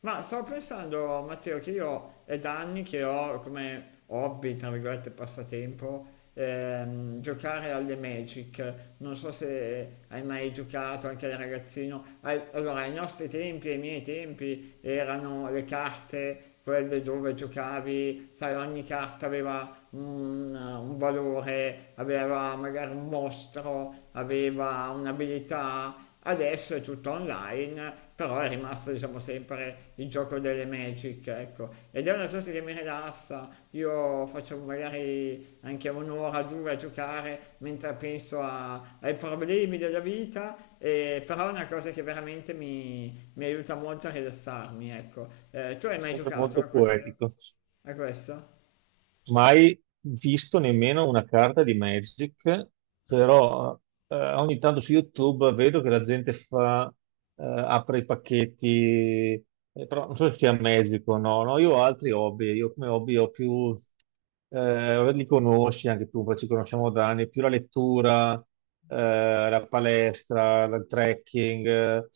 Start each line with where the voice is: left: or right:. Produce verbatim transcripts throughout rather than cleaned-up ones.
left: Ma stavo pensando, Matteo, che io è da anni che ho come hobby, tra virgolette, passatempo, ehm, giocare alle Magic. Non so se hai mai giocato anche da ragazzino. Ai- Allora, ai nostri tempi, ai miei tempi, erano le carte, quelle dove giocavi, sai, ogni carta aveva un, un valore, aveva magari un mostro, aveva un'abilità. Adesso è tutto online, però è rimasto, diciamo, sempre il gioco delle Magic, ecco. Ed è una cosa che mi rilassa, io faccio magari anche un'ora, due a giocare mentre penso a- ai problemi della vita, e- però è una cosa che veramente mi, mi aiuta molto a rilassarmi, ecco. Eh, tu hai
right: È
left: mai
right: sempre
left: giocato
right: molto
left: a questo?
right: poetico.
left: A questo?
right: Mai visto nemmeno una carta di Magic, però eh, ogni tanto su YouTube vedo che la gente fa, eh, apre i pacchetti. Eh, però non so se sia Magic o no. No, io ho altri hobby, io come hobby ho più... eh, li conosci anche tu, poi ci conosciamo da anni: più la lettura, eh, la palestra, il trekking. eh,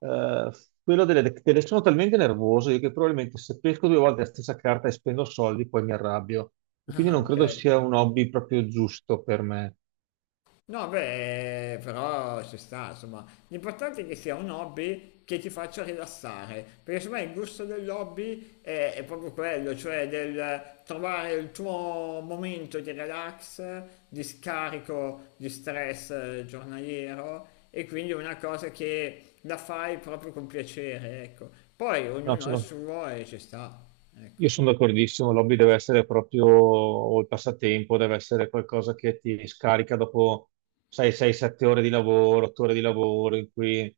right: eh, Quello delle, delle- sono talmente nervoso io che probabilmente se pesco due volte la stessa carta e spendo soldi, poi mi arrabbio, e quindi
left: Ah,
right: non
left: ok.
right: credo sia un hobby proprio giusto per me.
left: No, beh, però ci sta, insomma, l'importante è che sia un hobby che ti faccia rilassare, perché secondo me il gusto dell'hobby è, è proprio quello, cioè del trovare il tuo momento di relax, di scarico di stress, eh, giornaliero, e quindi è una cosa che la fai proprio con piacere, ecco. Poi
right: No,
left: ognuno ha il
right: sono
left: suo e ci sta, ecco.
right: Io sono d'accordissimo, l'hobby deve essere proprio, o il passatempo deve essere qualcosa che ti scarica dopo sei sette ore di lavoro, otto ore di lavoro, in cui, eh,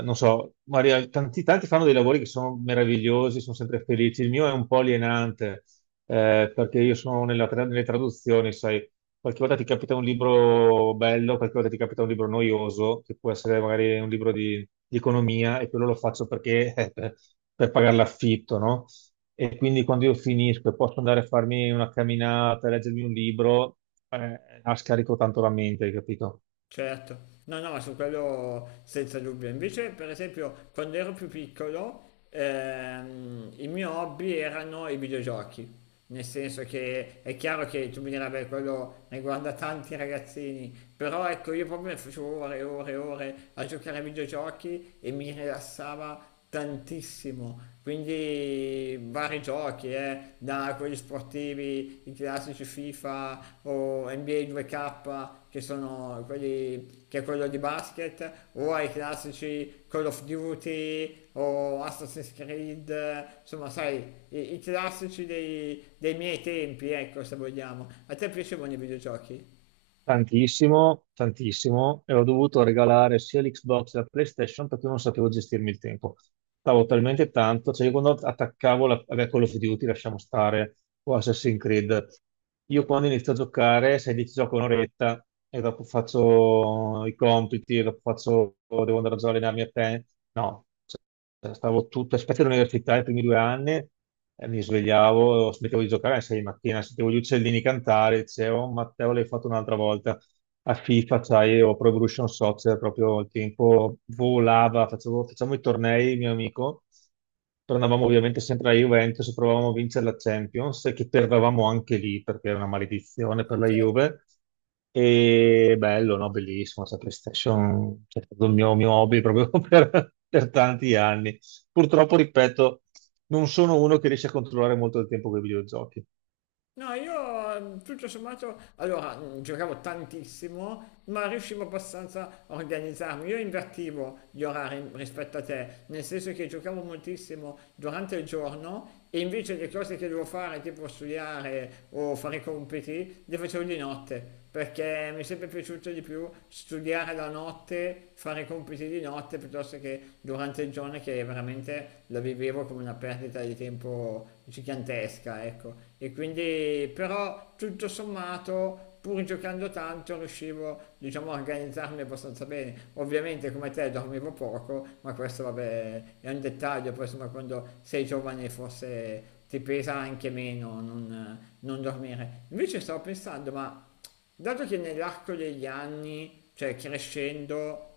right: non so, Maria, tanti, tanti fanno dei lavori che sono meravigliosi, sono sempre felici. Il mio è un po' alienante, eh, perché io sono nella tra- nelle traduzioni, sai, qualche volta ti capita un libro bello, qualche volta ti capita un libro noioso, che può essere magari un libro di, di economia, e quello lo faccio perché... per per pagare l'affitto, no? E quindi quando io finisco e posso andare a farmi una camminata, leggermi un libro, eh, la scarico tanto la mente, hai capito?
left: Certo, no, no, su quello senza dubbio. Invece, per esempio, quando ero più piccolo, ehm, il mio hobby erano i videogiochi. Nel senso che è chiaro che tu mi dirai, beh, quello riguarda tanti ragazzini, però ecco, io proprio ne facevo ore e ore e ore a giocare ai videogiochi e mi rilassava tantissimo. Quindi vari giochi, eh, da quelli sportivi, i classici FIFA o N B A due K, che sono quelli che è quello di basket, o ai classici Call of Duty o Assassin's Creed, eh, insomma, sai, i, i classici dei, dei miei tempi, ecco, se vogliamo. A te piacevano i videogiochi?
right: Tantissimo, tantissimo, e ho dovuto regalare sia l'Xbox che la PlayStation perché non sapevo gestirmi il tempo. Stavo talmente tanto, cioè io quando attaccavo la, vabbè, Call of Duty, lasciamo stare, o Assassin's Creed, io quando inizio a giocare, sai, dici gioco un'oretta e dopo faccio i compiti, e dopo faccio, devo andare già a allenarmi a te. No, cioè, stavo tutto, specie all'università i primi due anni, e mi svegliavo, smettevo di giocare alle sei di mattina, sentivo gli uccellini cantare, dicevo, "Oh, Matteo l'hai fatto un'altra volta a FIFA", sai, o Pro Evolution Soccer, proprio il tempo volava, facevo, facciamo i tornei, mio amico, tornavamo ovviamente sempre alla Juventus, provavamo a vincere la Champions, e che perdevamo anche lì, perché era una maledizione per la
left: Certo.
right: Juve, e bello, no? Bellissimo, la PlayStation, cioè, è stato il mio, mio hobby proprio per, per tanti anni. Purtroppo, ripeto, non sono uno che riesce a controllare molto il tempo con i videogiochi.
left: No, io, eh, tutto sommato, allora, mh, giocavo tantissimo, ma riuscivo abbastanza a organizzarmi. Io invertivo gli orari rispetto a te, nel senso che giocavo moltissimo durante il giorno e invece le cose che devo fare, tipo studiare o fare i compiti, le facevo di notte, perché mi è sempre piaciuto di più studiare la notte, fare i compiti di notte piuttosto che durante il giorno, che veramente la vivevo come una perdita di tempo gigantesca, ecco. E quindi però tutto sommato, pur giocando tanto, riuscivo, diciamo, a organizzarmi abbastanza bene. Ovviamente come te dormivo poco, ma questo, vabbè, è un dettaglio. Poi insomma, quando sei giovane forse ti pesa anche meno non, non dormire. Invece stavo pensando, ma dato che nell'arco degli anni, cioè crescendo,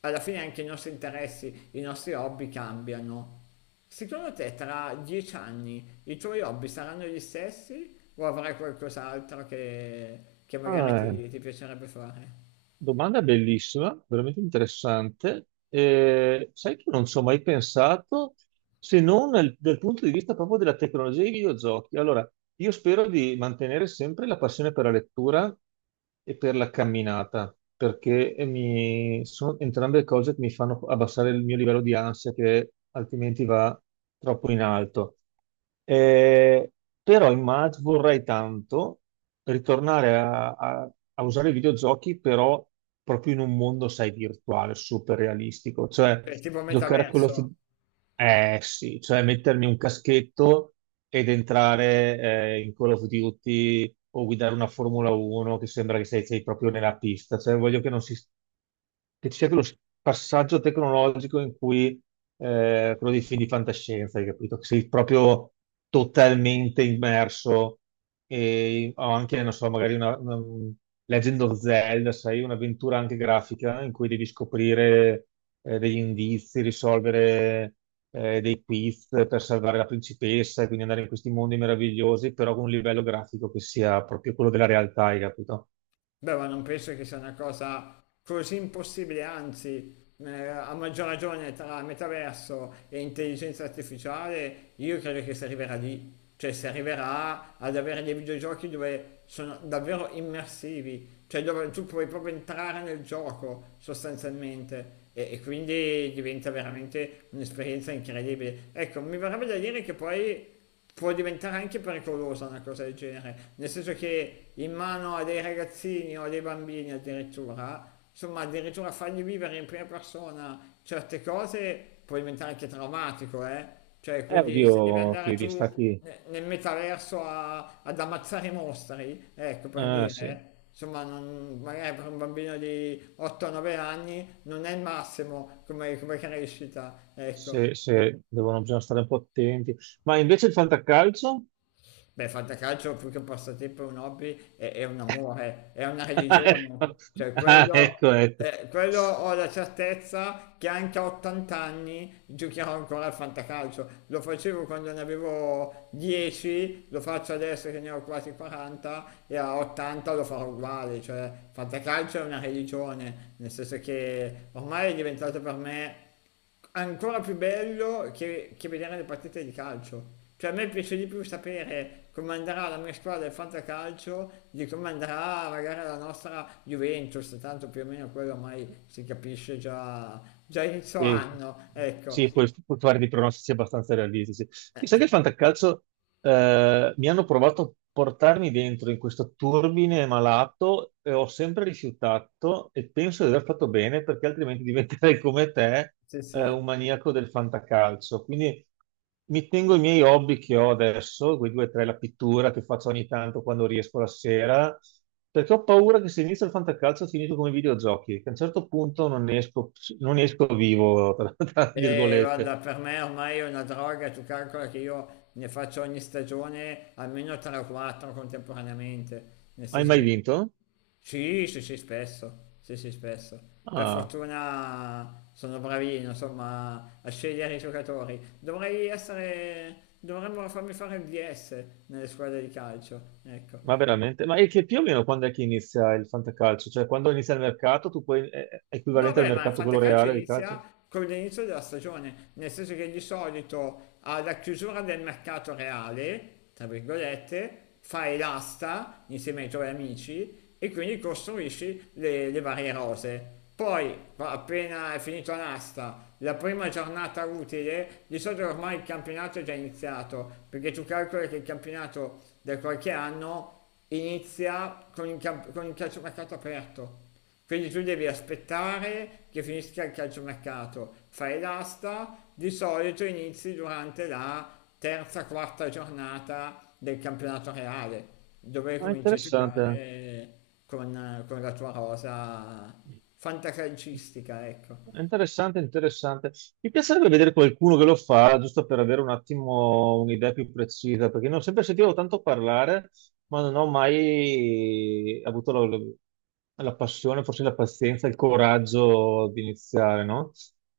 left: alla fine anche i nostri interessi, i nostri hobby cambiano, secondo te tra dieci anni i tuoi hobby saranno gli stessi o avrai qualcos'altro che, che magari
right: Ah,
left: ti, ti piacerebbe fare?
right: domanda bellissima, veramente interessante. Eh, sai che non ci ho mai pensato se non nel- dal punto di vista proprio della tecnologia e dei videogiochi. Allora, io spero di mantenere sempre la passione per la lettura e per la camminata, perché mi- sono entrambe cose che mi fanno abbassare il mio livello di ansia, che altrimenti va troppo in alto. Eh, Però immag- vorrei tanto ritornare a, a- a usare i videogiochi, però proprio in un mondo, sai, virtuale, super realistico. Cioè,
left: Cioè, tipo
right: giocare a quello...
left: metaverso?
right: Eh sì, cioè mettermi un caschetto ed entrare eh, in Call of Duty o guidare una Formula uno che sembra che sei, sei proprio nella pista. Cioè, voglio che non si... che ci sia quello s- passaggio tecnologico in cui eh, quello dei film di fantascienza, hai capito? Che sei proprio totalmente immerso, e ho anche, non so, magari una, una Legend of Zelda, sai, un'avventura anche grafica in cui devi scoprire eh, degli indizi, risolvere eh, dei quiz per salvare la principessa e quindi andare in questi mondi meravigliosi, però con un livello grafico che sia proprio quello della realtà, hai capito?
left: Beh, ma non penso che sia una cosa così impossibile, anzi, eh, a maggior ragione tra metaverso e intelligenza artificiale, io credo che si arriverà lì. Cioè si arriverà ad avere dei videogiochi dove sono davvero immersivi, cioè dove tu puoi proprio entrare nel gioco sostanzialmente, e, e quindi diventa veramente un'esperienza incredibile. Ecco, mi verrebbe da dire che poi può diventare anche pericolosa una cosa del genere, nel senso che in mano a dei ragazzini o a dei bambini, addirittura, insomma, addirittura fargli vivere in prima persona certe cose può diventare anche traumatico, eh? Cioè,
right: Eh,
left: quindi se devi
right: oddio,
left: andare
right: ti
left: tu
right: distacchi.
left: ne- nel metaverso a- ad ammazzare i mostri, ecco per
right: Eh, sì,
left: dire. Insomma, non- magari per un bambino di otto o nove anni non è il massimo come, come crescita, ecco.
right: se,
left: Eh.
right: se devono, bisogna stare un po' attenti. Ma invece il fantacalcio?
left: Beh, fantacalcio più che un passatempo è un hobby, è, è un amore, è una religione. Cioè,
right: Ah,
left: quello,
right: ecco, ecco.
left: eh, quello ho la certezza che anche a ottanta anni giocherò ancora al fantacalcio. Lo facevo quando ne avevo dieci, lo faccio adesso che ne ho quasi quaranta e a ottanta lo farò uguale. Cioè, fantacalcio è una religione, nel senso che ormai è diventato per me ancora più bello che, che vedere le partite di calcio. Cioè a me piace di più sapere come andrà la mia squadra del fantacalcio di come andrà magari la nostra Juventus, tanto più o meno quello ormai si capisce già, già inizio
right: E
left: anno, ecco.
right: sì,
left: Sì.
right: puoi puoi fare dei pronostici abbastanza realistici. Mi sa che il fantacalcio eh, mi hanno provato a portarmi dentro in questo turbine malato e ho sempre rifiutato e penso di aver fatto bene perché altrimenti diventerei come te,
left: Sì,
right: eh,
left: sì.
right: un maniaco del fantacalcio. Quindi mi tengo i miei hobby che ho adesso, quei due o tre, la pittura che faccio ogni tanto quando riesco la sera, perché ho paura che se inizio il fantacalcio finisco come i videogiochi, che a un certo punto non ne esco, non ne esco vivo, tra tra
left: E guarda,
right: virgolette.
left: per me ormai è una droga, tu calcola che io ne faccio ogni stagione almeno tre o quattro contemporaneamente, nel
right: Hai
left: senso
right: mai
left: che...
right: vinto?
left: Sì, sì, sì, spesso, sì, sì, spesso. Per
right: Ah.
left: fortuna sono bravino, insomma, a scegliere i giocatori. Dovrei essere, dovremmo farmi fare il D S nelle squadre di calcio, ecco.
right: Ma veramente? Ma è che più o meno quando è che inizia il fantacalcio? Cioè quando inizia il mercato, tu puoi... è è
left: No,
right: equivalente al
left: beh, ma il
right: mercato quello
left: fantacalcio
right: reale di calcio?
left: inizia con l'inizio della stagione, nel senso che di solito alla chiusura del mercato reale, tra virgolette, fai l'asta insieme ai tuoi amici e quindi costruisci le, le varie rose. Poi, pa- appena è finita l'asta, la prima giornata utile, di solito ormai il campionato è già iniziato, perché tu calcoli che il campionato da qualche anno inizia con il, camp- con il calciomercato aperto. Quindi tu devi aspettare che finisca il calciomercato, fai l'asta, di solito inizi durante la terza, quarta giornata del campionato reale, dove
right: Ah,
left: cominci a
right: interessante.
left: giocare con, con la tua rosa fantacalcistica, ecco.
right: Interessante, interessante. Mi piacerebbe vedere qualcuno che lo fa, giusto per avere un attimo un'idea più precisa, perché non ho sempre sentivo tanto parlare, ma non ho mai avuto la, la passione, forse la pazienza, il coraggio di iniziare, no?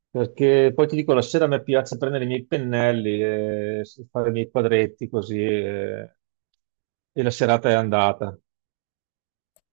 right: Perché poi ti dico, la sera a me piace prendere i miei pennelli, e fare i miei quadretti così, e e la serata è andata.